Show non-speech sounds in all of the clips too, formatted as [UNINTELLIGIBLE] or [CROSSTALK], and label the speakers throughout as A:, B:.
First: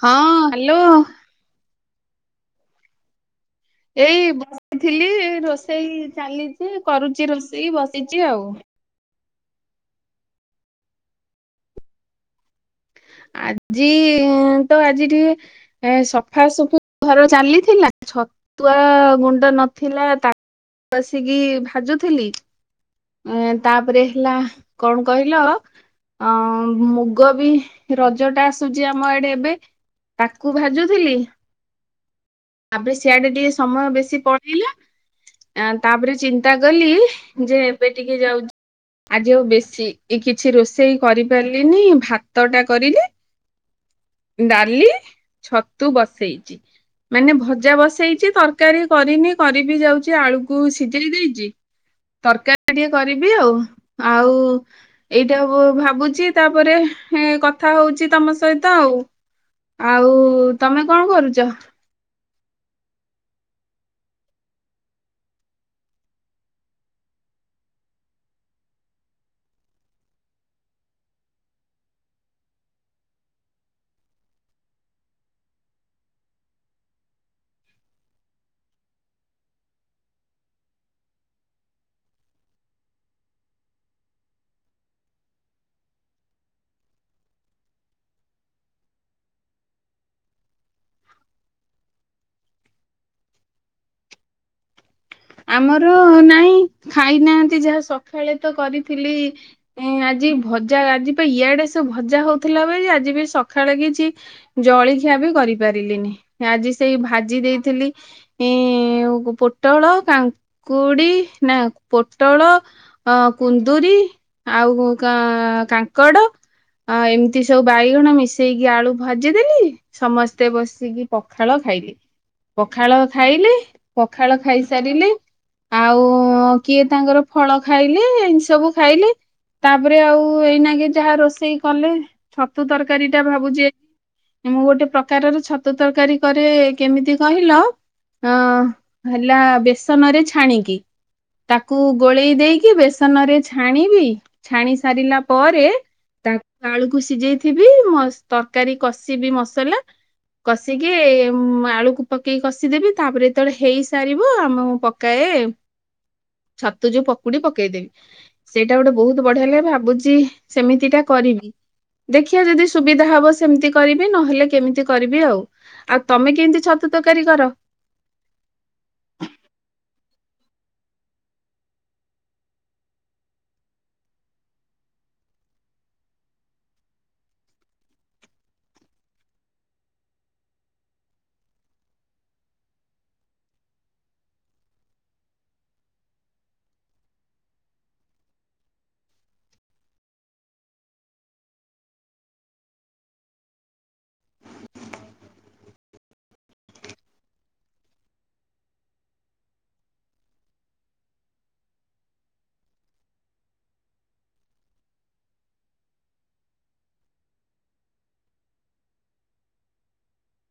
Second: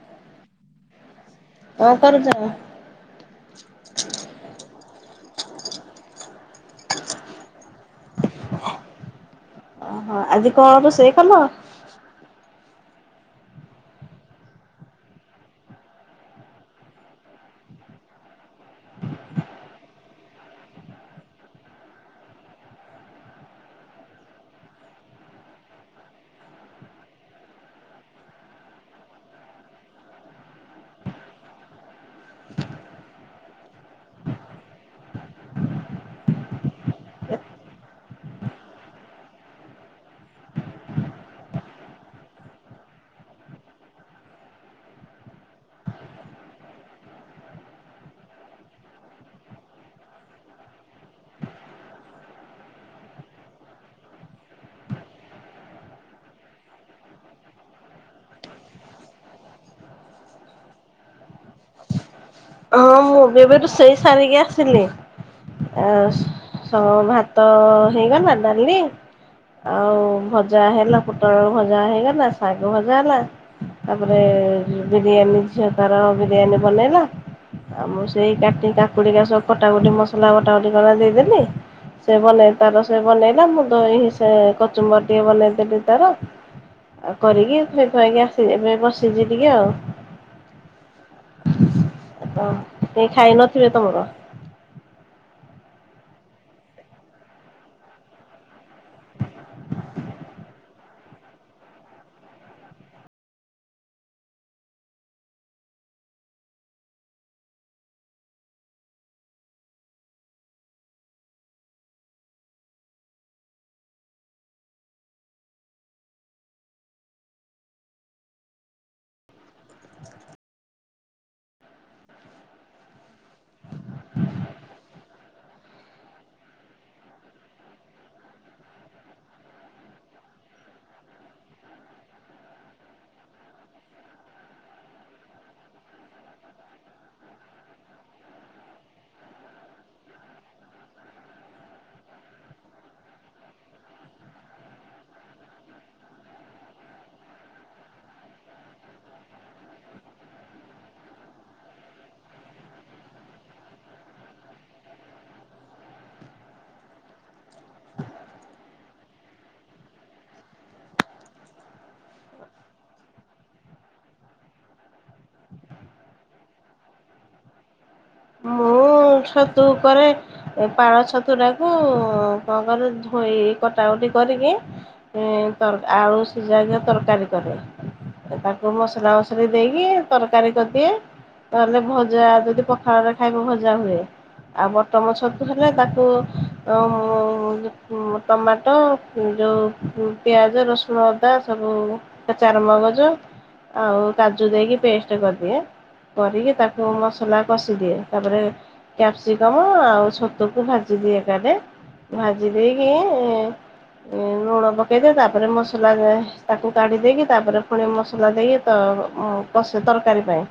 A: ହଁ ହାଲୋ।
B: କଣ କରୁଚ?
A: ଏଇ ବସିଥିଲି ରୋଷେଇ ଚାଲିଛି କରୁଚି ରୋଷେଇ ବସିଛି ଆଉ।
B: ଓହୋ ଆଜି କଣ ରୋଷେଇ କଲ?
A: ଆଜି ତ ଆଜି ଟିକେ ସଫାସୁଫି ଘର ଚାଲିଥିଲା ଛତୁଆ ଗୁଣ୍ଡ ନଥିଲା ତାକୁ ଆସିକି ଭାଜୁଥିଲି ଏ ତାପରେ ହେଲା କଣ କହିଲ ଅ ମୁଗ ବି ରଜ ଟା ଆସୁଛି ଆମ ଆଡେ ଏବେ ତାକୁ ଭାଜୁଥିଲି ତାପରେ ସିଆଡେ ଟିକେ ସମୟ ବେଶୀ ପଳେଇଲା ତାପରେ ଚିନ୍ତା କଲି ଯେ ଏବେ ଟିକେ ଯାଉଛି ଆଜି ଆଉ ବେଶୀ କିଛି ରୋଷେଇ କରିପାରିଲିନି ଭାତଟା କରିଲି ଡାଲି ଛତୁ ବସେଇଛି ମାନେ ଭଜା ବସେଇଛି ତରକାରୀ କରିନି କରିବି ଯାଉଛି ଆଳୁକୁ ସିଝେଇ ଦେଇଛି ତରକାରୀ ଟିକେ କରିବି ଆଉ ଆଉ ଏଇଟା ଭାବୁଛି ତାପରେ କଥା ହଉଛି ତମ ସହିତ ଆଉ ଆଉ ତମେ କଣ କରୁଚ?
B: ହଁ ମୁଁ ଏବେ ରୋଷେଇ ସାରିକି ଆସିଲି ଆ ଭାତ ହେଇଗଲା ଡାଲି ଆଉ ଭଜା ହେଲା ପୋଟଳ ଭଜା ହେଇଗଲା ଶାଗ ଭଜା ହେଲା ତାପରେ ବିରିୟାନୀ ଝିଅ ତାର ବିରିୟାନୀ ବନେଇଲା। ଆଉ ମୁଁ ସେଇ କା କାକୁଡିିକା ସବୁ କଟାକୁଟି ମସଲା କଟାକୁଟି କ ଦେଇଦେଲି ସେ ବେଇ ତାର ସେ ବନେଇଲା ମୁଁ ଦ ସେ କଚୁମ୍ବର ଟିକେ ବନେଇଦେଲି ତାର ଆଉ କରିକି ଥୋଇଥୁଆକି ଆସିଛି ଏବେ ବସିଛି ଟିକେ ଆଉ। ତ କେହି ଖାଇ ନଥିବେ ତମର?
A: ଆମର ନାଇଁ ଖାଇନାହାନ୍ତି ଯାହା ସଖାଳେ ତ କରିଥିଲି ଆଜି ଭଜା ଆଜି ପାଇଁ ଇଆଡେ ସବୁ ଭଜା ହଉଥିଲା ବେଳେ ଆଜି ବି ସଖାଳେ କିଛି ଜଳଖିଆ ବି କରିପାରିଲିନି ଆଜି ସେଇ ଭାଜି ଦେଇଥିଲି ପୋଟଳ କାଙ୍କୁଡି ନା ପୋଟଳ ଅ କୁନ୍ଦୁରି ଆଉ କାଙ୍କଡ ଏମିତି ସବୁ ବାଇଗଣ ମିଶେଇକି ଆଳୁ ଭାଜିଦେଲି ସମସ୍ତେ ବସିକି ପଖାଳ ଖାଇଲେ ପଖାଳ ଖାଇଲେ ପଖାଳ ଖାଇ ସାରିଲି ଆଉ କିଏ ତାଙ୍କର ଫଳ ଖାଇଲେ ଏ ସବୁ ଖାଇଲେ ତାପରେ ଆଉ ଏଇନାକେ ଯାହା ରୋଷେଇ କଲେ ଛତୁ ତରକାରୀ ଟା ଭାବୁଛି ମୁଁ ଗୋଟେ ପ୍ରକାରର ଛତୁ ତରକାରୀ କରେ କେମିତି କହିଲ ହେଲା। ବେସନ ରେ ଛାଣିକି ତାକୁ ଗୋଳେଇ ଦେଇକି ବେସନରେ ଛାଣିବି ଛାଣି ସାରିଲା ପରେ ତାକୁ ଆଳୁକୁ ସିଝେଇଥିବି ତରକାରୀ କଷିବି ମସଲା କଷିକି ଆଳୁକୁ ପକେଇକି କଷିଦେବି ତାପରେ ଯେତେବେଳେ ହେଇସାରିବ ମୁଁ ପକାଏ ଛତୁ ଯୋଉ ପକୁଡି ପକେଇଦେବି ସେଇଟା ଗୋଟେ ବହୁତ ବଢିଆ ଲାଗ ଭାବୁଛି ସେମିତିଟା କରିବି ଦେଖିବା ଯଦି ସୁବିଧା ହବ ସେମିତି କରିବି ନହେଲେ କେମିତି କରିବି ଆଉ ଆଉ ତମେ କେମିତି ଛତୁ ତରକାରୀ କର?
B: ମୁଁ ଛତୁ କରେ ପାଳ ଛତୁ ଟାକୁ କଣକରେ ଧୋଇ କଟାକୁଟି କରିକି ଆଳୁ ସିଝା ତରକାରୀ କରେ ତାକୁ ମସଲା ମୁସୁଲି ଦେଇକି ତରକାରୀ କରିଦିଏ ତାହେଲେ ଭଜା ଯଦି ପଖାଳରେ ଖାଇବ ଭଜା ଭଜା ହୁଏ ଆଉ ବଟମ ଛତୁ ହେଲେ ତାକୁ ଟମାଟୋ ଯେଉଁ ପିଆଜ ରସୁଣ ଅଦା ସବୁ ଚାରମଗଜ ଆଉ କାଜୁ ଦେଇକି ପେଷ୍ଟ କରିଦିଏ କରିକି ତାକୁ ମସଲା କଷିଦିଏ ତାପରେ କ୍ୟାପସିକମ ଆଉ ଛତୁକୁ ଭାଜି ଦିଏ ଏକାଠେ ଭାଜି ଦେଇକି ଲୁଣ ପକେଇଦିଏ ତାପରେ ମସଲା ତାକୁ କାଢି ଦେଇକି ତାପରେ ପୁଣି ମସଲା ଦେଇକି କଷା ତରକାରୀ ପାଇଁ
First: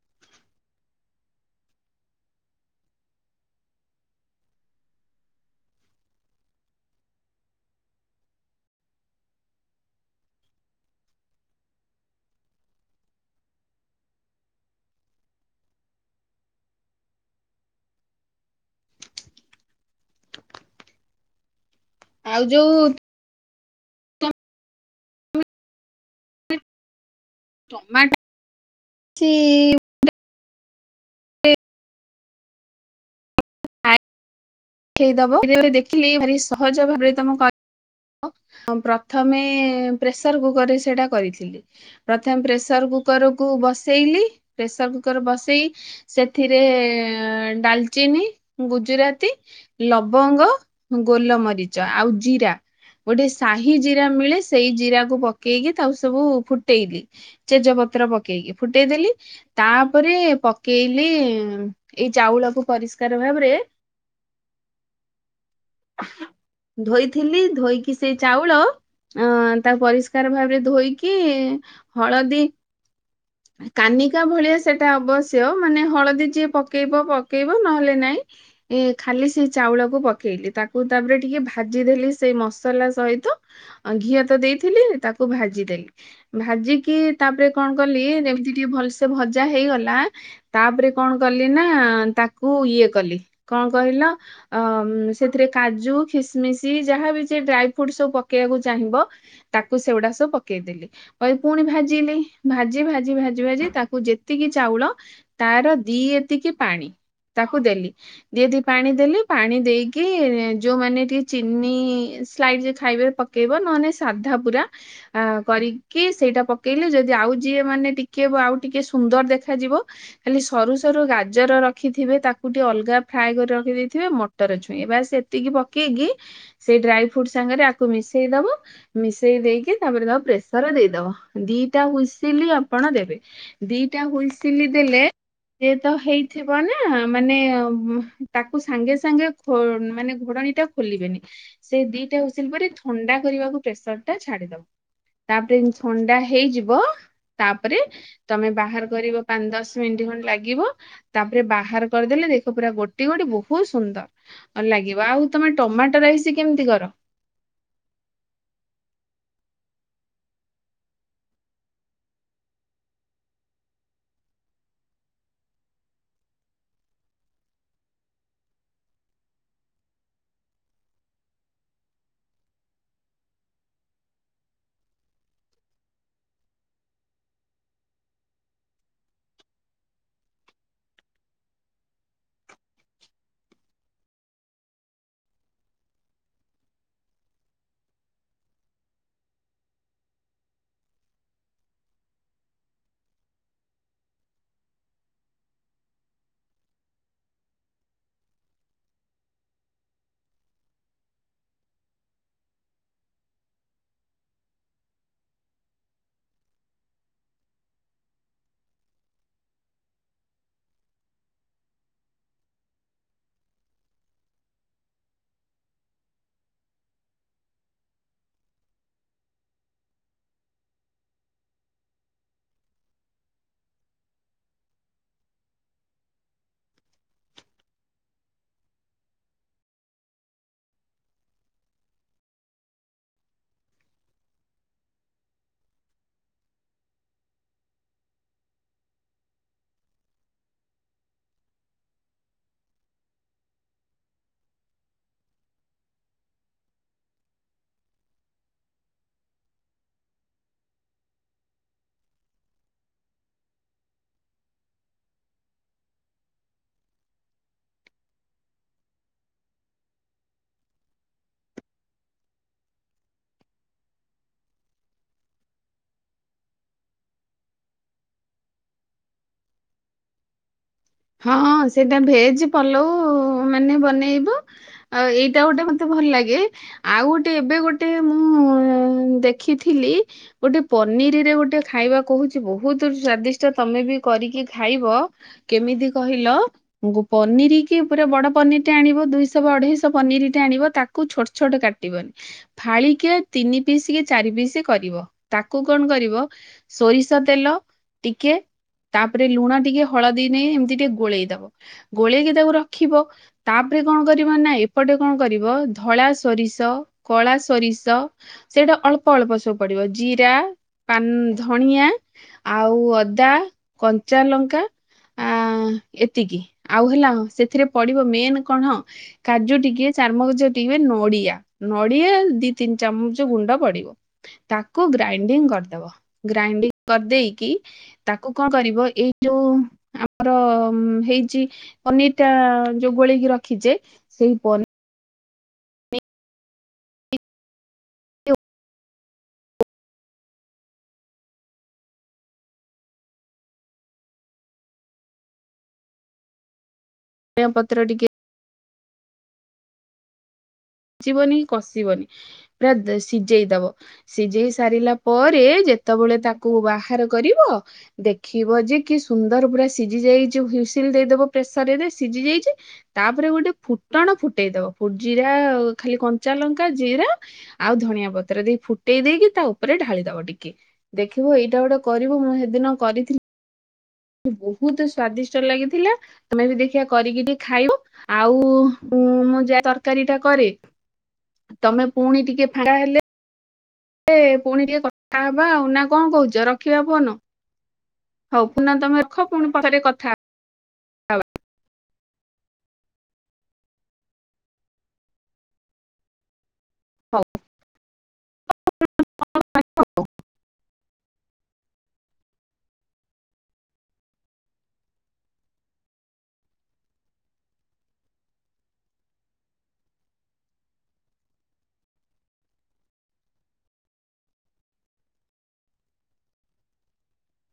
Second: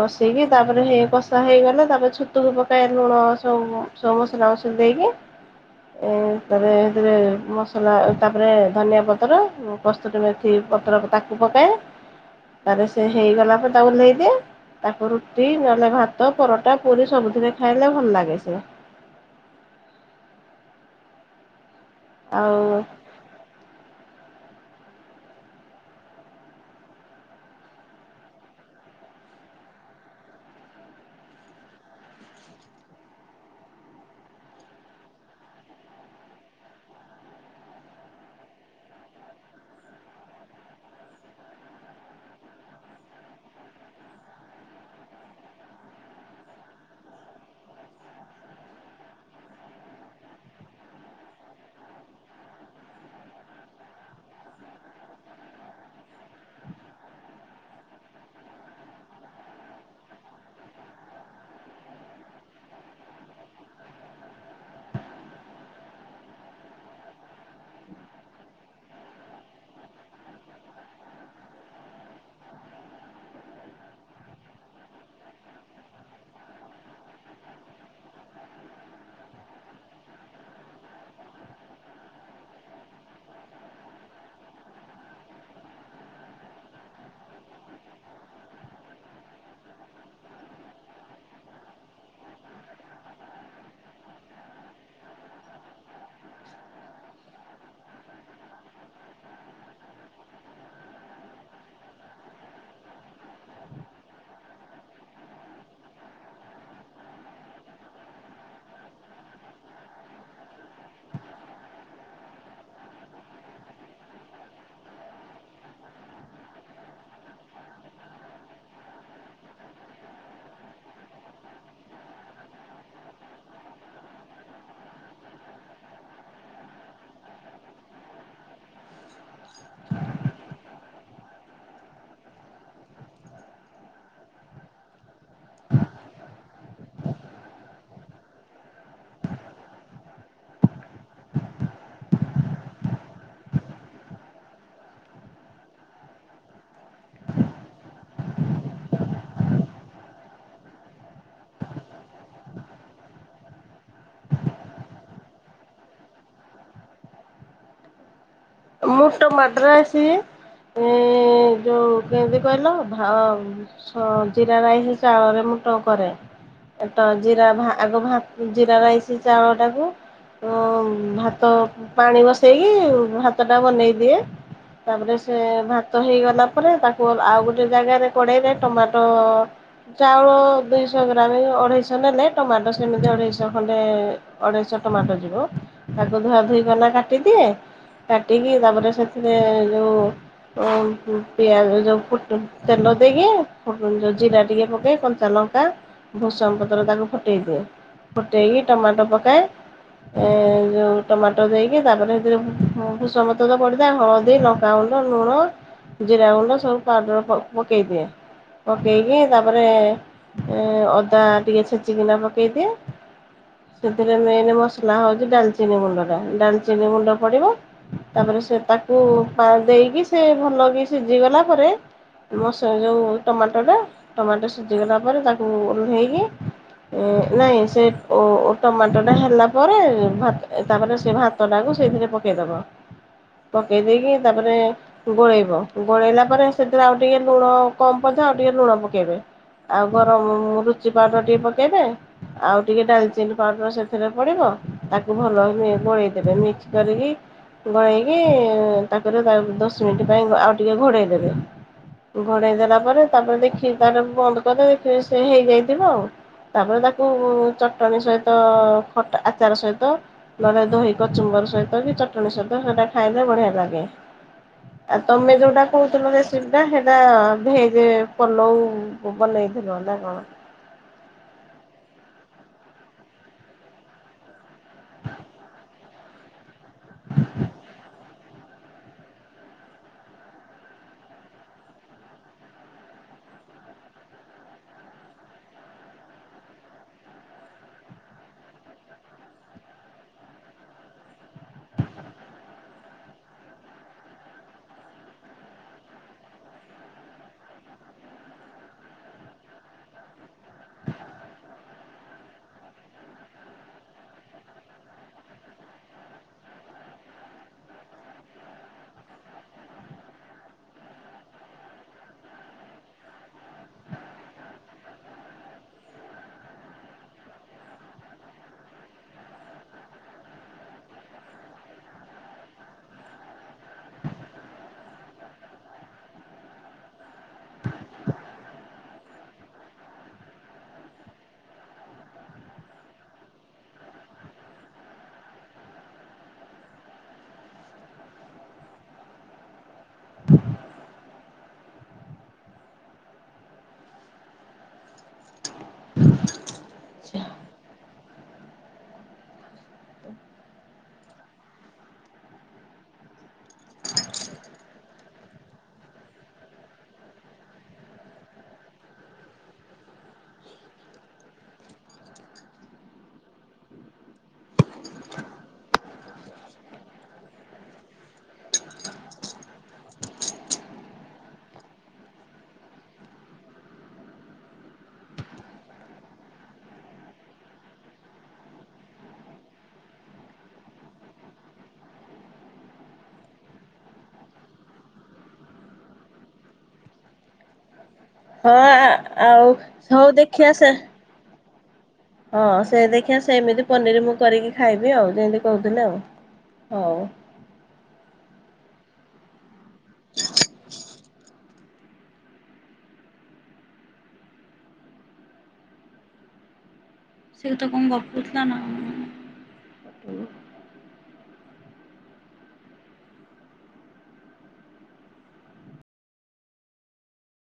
B: ବଷେଇକି ତାପରେ କଷା ହେଇଗଲା ତାପରେ। ଛୁତୁକୁ ପକାଏ ଲୁଣ ସବୁ ସବୁ ମସଲା ମୁସୁଲି ଦେଇକି ତାପରେ ସେଥିରେ ମସଲା ତାପରେ ଧନିଆ ପତ୍ର ପସ୍ତ ମେଥି ପତ୍ର ତାକୁ ପକାଏ ତାରେ ସେ ହୋଇଇଗଲା ପରେ ତାକୁ ଓହ୍ଲାଇଦିଏ ତାକୁ ରୁଟି ନହେଲେ ଭାତ ପରଟା। ପରି ସବୁଥିରେ ଖାଇଲେ ଭଲ ଲାଗେ ସିଏ।
A: ଆଉ ଯୋଉ ଟମାଟୋ। ଦେଖିଲି ଭାରି ସହଜ ଭାବରେ ତମେ ମୁଁ ପ୍ରଥମେ ପ୍ରେସର କୁକରରେ ସେଇଟା କରିଥିଲି ପ୍ରଥମେ ପ୍ରେସର କୁକରକୁୁ ବସେଇଲି ପ୍ରେସର କୁକର ବସେଇ ସେଥିରେ ଡାଲଚିନି ଗୁଜୁରାତି ଲବଙ୍ଗ ଗୋଲମରିଚ ଆଉ ଜିରା। ଗୋଟେ ସାହି ଜିରା ମିଳେ ସେଇ ଜିରାକୁ ପକେଇକି ତାକୁ ସବୁ ଫୁଟେଇ ଦିଏ ତେଜ ପତ୍ର ପକେଇକି ଫୁଟେଇଦେଲି ତାପରେ ପକେଇଲି ଏଇ ଚାଉଳକୁ ପରିଷ୍କାର ଭାବରେ ଧୋଇଥିଲି। ଧୋଇକି ସେ ଚାଉଳ ତାକୁ ପରିଷ୍କାର ଭାବରେ ଧୋଇକି ହଳଦୀ କାନିକା ଭଳିଆ ସେଟା ଅବଶ୍ୟ ମାନେ ହଳଦୀ ଯିଏ ପକେଇବ ପକେଇବ ନହେଲେ ନାଇଁ ଏ ଖାଲି ସେ ଚାଉଳକୁ ପକେଇଲି ତାକୁ ତାପରେ ଟିକେ ଭାଜିଦେଲି ସେଇ ମସଲା ସହିତ ଘିଅ ତ ଦେଇଥିଲି ତାକୁ ଭାଜିଦେଲି ଭାଜିକି ତାପରେ କଣ କଲି ଯେମିତି ଟିକେ ଭଲସେ ଭଜା ହେଇଗଲା ତାପରେ କଣ କଲି ନା ତାକୁ ଇଏ କଲି କଣ କହିଲ ସେଥିରେ କାଜୁ ଖିସମିଶ ଯାହାବ ସେ ଡ୍ରାଇ ଫ୍ରୁଟ ସବୁ ପକେଇବାକୁ ଚାହିଁବ ତାକୁ ସେଗୁଡା ସବୁ ପକେଇଦେଲି କହିଲ ପୁଣି ଭାଜିଲି ଭାଜି ଭାଜି ଭାଜି ଭାଜି ତାକୁ ଯେତିକି ଚାଉଳ ତାର ଦି ଏତିକି ପାଣି ତାକୁ ଦେଲି ଦି ଦି ପାଣି ଦେଲି ପାଣି ଦେଇକି ଯୋଉମାନେ ଟିକେ ଚିନି ସ୍ଲାଇ ଖାଇବେ ପକେଇବ ନହେଲେ ସାଧା ପୁରା କରିକି ସେଇଟା ପକେଇଲି ଯଦି ଆଉ ଯିଏ ମାନେ ଟିକେ ଆଉ ଟିକେ ସୁନ୍ଦର ଦେଖାଯିବ ଖାଲି ସରୁ ସରୁ ଗାଜର ରଖିଥିବେ ତାକୁ ଟିକେ ଅଲଗା ଫ୍ରାଏ କରି ରଖି ଦେଇେଇଥିବେ ମଟର ଛୁଇଁ ବା ସେତିକି ପକେଇକି ସେଇ ଡ୍ରାଇ ଫ୍ରୁଟ ସାଙ୍ଗରେ ତାକୁ ମିଶେଇ ଦବ ମିଶେଇ ଦେଇକି ତାପରେବ ପ୍ରେସର ଦେଇଦବ ଦିଟା ହୁଇସିଲି ଆପଣ ଦେବେ ଦିଟା ହୁଇସିଲ ଦେଲେ ଯେ ତ ହେଇଥିବ ନା ମାନେ ତାକୁ ସାଙ୍ଗେ ସାଙ୍ଗେ ମାନେ ଘୋଡଣୀ ଟା ଖୋଲିବେନି ସେ ଦିଟା ହସିଲ ପରେ ଥଣ୍ଡା କରିବାକୁ ପ୍ରେସର ଟା ଛାଡିଦବ ତାପରେ ଥଣ୍ଡା ହେଇଯିବ। ତାପରେ ତମେ ବାହାର କରିବ ପାଞ୍ଚ ଦଶ ମିନିଟ ଖଣ୍ଣ୍ଡ ଲାଗିବ ତାପରେ ବାହାର କରିଦେଲେ ଦେଖ ପୁରା ଗୋଟି ଗୋଟି ବହୁତ ସୁନ୍ଦର ଲାଗିବ ଆଉ ତମେ ଟମାଟୋ ରହିସ କେମିତି କର
B: ମୁଟ ମାଟର ଆସି ଯୋଉ କେମିତି କହିଲ ଜିରା ରାଇସ୍ ଚାଉଳରେ ମୁଟ କରେରା ଆଗ ଜିରା ରାଇସ୍ ଚାଉଳ ଟାକୁ ଭାତ ପାଣି ବସେଇକିାତ ଭାତଟା ବନେଇ ଦିଏ ତାପରେ ସେ ଭାତ ହେଇଗଲା ପରେ ତାକୁ ଆଉ ଗୋଟେ ଜାଗାରେ କୋଡ଼େଇଲେ ଟମାଟୋ ଚାଉଳ ଦୁଇଶହ ଗ୍ରାମ ଅଢ଼େଇଶହ ନେଲେ ଟମାଟୋ ସେମିତି ଅଢ଼େଇଶହ ଖଣ୍ଡେ ଅଢ଼େଇଶହ ଟମାଟୋ ଯିବ ତାକୁ ଧୁଆ ଧୁଇ କନା କାଟିଦିଏ କାଟିକି ତାପରେ ସେଥିରେ ଯେଉଁ ପିଆଜ ଯେଉଁ ଫୁଟ ତେଲ ଦେଇକି ଯେଉଁ ଜିରା ଟିକେ ପକାଇ କଞ୍ଚା ଲଙ୍କା ଭୂସଙ୍ଗ ପତ୍ର ତାକୁ ଫୁଟାଇଦିଏ ଫୁଟାଇକି ଟମାଟୋ ପକାଏ ଯେଉଁ ଟମାଟୋ ଦେଇକି ତାପରେ ସେଥିରେ ଉଁ ଭୁଷମ ପତ୍ର ପଡ଼ିଥାଏ ହଳଦୀ ଲଙ୍କାଗୁଣ୍ଡ ଲୁଣ ଜିରା ଗୁଣ୍ଡ ସବୁ ପାଉଡ଼ର ପ-ପକେଇଦିଏ ପକାଇକି ତାପରେ ଅଦା ଟିକେ ଛେଚିକିନା ପକାଇଦିଏ ସେଥିରେ ମେନ୍ ମସଲା ହେଉଛି ଡାଲଚିନି ଗୁଣ୍ଡଟା ଡାଲଚିନି ଗୁଣ୍ଡ ପଡ଼ିବ ତାପରେ ସେ ତାକୁ ଦେଇକି ସେ ଭଲକ ସିଝିଗଲା ପରେ ମସ ଯେଉ ଟମାଟୋଟା ଟମାଟୋ ସିଝିଗଲା ପରେ ତାକୁ ଓହ୍ଲେଇକି ନାହିଁ ସେ ଓ ଟମାଟୋଟା ହେଲା ପରେ ତାପରେ ଭା ସେ ଭାତଟାକୁ ସେଇଥିରେ ପକେଇଦବ ପକେଇ ଦେଇକି ତାପରେ ଗୋଳେଇବ ଗୋଳେଇଲା ପରେ ସେଥିରେ ଆଉ ଟିକେ ଲୁଣ କମ ପଥା ଆଉ ଟିକେ ଲୁଣ ପକେଇବେ ଆଉ ଗରମ ରୁଚି ପାଉଡର ଟିକେ ପକେଇବେ ଆଉ ଟିକେ ଡାଲଚିନ ପାଉଡର ସେଥିରେ ପଡିବ ତାକୁ ଭଲ ଗୋଳେଇଦବେ ମିକ୍ସ କରିକି ଗୋଳେଇକି ତାପରେ ତା ଦଶ ମିନିଟ ପାଇଁ ଆଉ ଟିକେ ଘୋଡ଼େଇ ଦେବେ ଘୋଡ଼େଇ ଦେଲା ପରେ ତାପରେ ଦେଖିକି ତା ବନ୍ଦ କରିଦେ ଦେଖି ସେ ହେଇଯାଇଥିବ ଆଉ ତାପରେ ତାକୁ ଚଟଣି ସହିତ ଖଟ ଆଚାର ସହିତ ନହେଲେ ଦହି କଚୁମ୍ବର ସହିତ କି ଚ ଶୁଣି ସତ ସେଟା ଖାଇଲେ ବଢିଆ ଲାଗେ ଆଉ ତମେ ଯୋଉଟା କହୁଥିଲ ରେସିପି ଟା ସେଇଟା ଭେଜ ପଲଉ ବନେଇଥିଲ ନା କଣ
A: ହଁ ସେଇଟା ଭେଜ ପଲଉ ମାନେ ବନେଇବ ଆଉ ଏଇଟା ଗୋଟେ ମତେ ଭଲ ଲାଗେ ଆଉ ଗୋଟେ ଏବେ ଗୋଟେ ମୁଁ ଦେଖିଥିଲି ଗୋଟେ ପନିରରେ ଗୋଟେ ଖାଇବା କହୁଛି ବହୁତ ସ୍ଵାଦିଷ୍ଟ ତମେ ବି କରିକି ଖାଇବ କେମିତି କହିଲ ଗୋ ପନିରକି ପୁରା ବଡ ପନିର ଟେ ଆଣିବ ଦୁଇଶହ ବା ଅଢେଇଶହ ପନିର ଟେ ଆଣିବ ତାକୁ ଛୋଟ ଛୋଟ କାଟିବନି ଫାଳିକେ ତିନି ପିସ୍ କି ଚାରି ପିସ୍ କରିବ ତାକୁ କଣ କରିବ ସୋରିଷ ତେଲ ଟିକେ ତାପରେ ଲୁଣ ଟିକେ ହଳଦୀ ଏମିତି ଟିକେ ଗୋଳେଇ ଦବ ଗୋଳେଇକି ତାକୁ ରଖିବ ତାପରେ କଣ କରିବ ନା ଏପଟେ କଣ କରିବ ଧଳା ସୋରିଷ କଳା ସୋରିଷ ସେଇଟା ଅଳ୍ପ ଅଳ୍ପ ସବୁ ପଡିବ ଜିରା ଧଣିଆ ଆଉ ଅଦା କଞ୍ଚା ଲଙ୍କା ଆ ଏତିକି ଆଉ ହେଲା ସେଥିରେ ପଡିବ ମେନ କଣ କାଜୁ ଟିକେ ଚାରମକଜ ଟିକେ ନଡିଆ ନଡିଆ ଦି ତିନି ଚାମଚ ଗୁଣ୍ଡ ପଡିବ ତାକୁ ଗ୍ରାଇଣ୍ଡିଙ୍ଗ କରିଦବ ଗ୍ରାଇଣ୍ଡିଙ୍ଗ କରିଦେଇକି ତାକୁ କଣ କରିବ ଏଇ ଯୋଉ ଆ ଆମର ହେଇଛି ପନିରଟା ଯୋଉ ଗୋଳେଇକି ରଖିଛେ ସେଇନି ଆା ପତ୍ରଟିକେ ସିଜିବନି କି କଷିବନି ପୁରା ସିଝେଇ ଦବ ସିଝେଇ ସାରିଲା ପରେ ଯେତେବେଳେ ତାକୁ ବାହାର କରିବ ଦେଖିବ ଯେ କି ସୁନ୍ଦର ପୁରା ସିଝି ଯାଇଛି ହୁଇସିଲ ଦେଇଦବ ପ୍ରେସର ରେ ସିଝି ଯାଇଛି ତାପରେ ଗୋଟେ ଫୁଟଣ ଫୁଟେଇ ଦବ ଜିରା ଆଉ- ଖାଲି କଞ୍ଚା ଲଙ୍କା ଜିରା ଆଉ ଧନିଆ ପତ୍ର ଦେଇ ଫୁଟେଇ ଦେଇକି ତା ଉପରେ ଢାଳି ଦବ ଟିକେ ଦେଖିବ ଏଇଟା ଗୋଟେ କରିବୁ ମୁଁ ସେଦିନ କରିଥିଲି। ବହୁତ ସ୍ଵାଦିଷ୍ଟ ଲାଗିଥିଲା ତମେ ବି ଦେଖିବା କରିକି ଟିକେ ଖାଇବ ଆଉ ମୁଁ ଯାହା ତରକାରୀ ଟା କରେ ତମେ ପୁଣି ଟିକେ ଫା ହେଲେ ପୁଣି ଟିକେ କଥା ହବା ଆଉ ନା କଣ କହୁଛ ରଖିବା ଫୋଅନ-
B: ହଁ ଆଉ
A: ପଛରେ
B: ହଉ
A: କଥା
B: ଦେଖି ଆସେ ହଁ ସେ ଦେଖିିବା ସେମିତି ପନିର ମୁଁ କରିକି ଖାଇବି ଆଉ ଯେମିତି କହୁଥିଲି ଆଉ ହଉ
A: [UNINTELLIGIBLE]
B: ସେ ତ କଣ ଗପୁଥିଲା ନା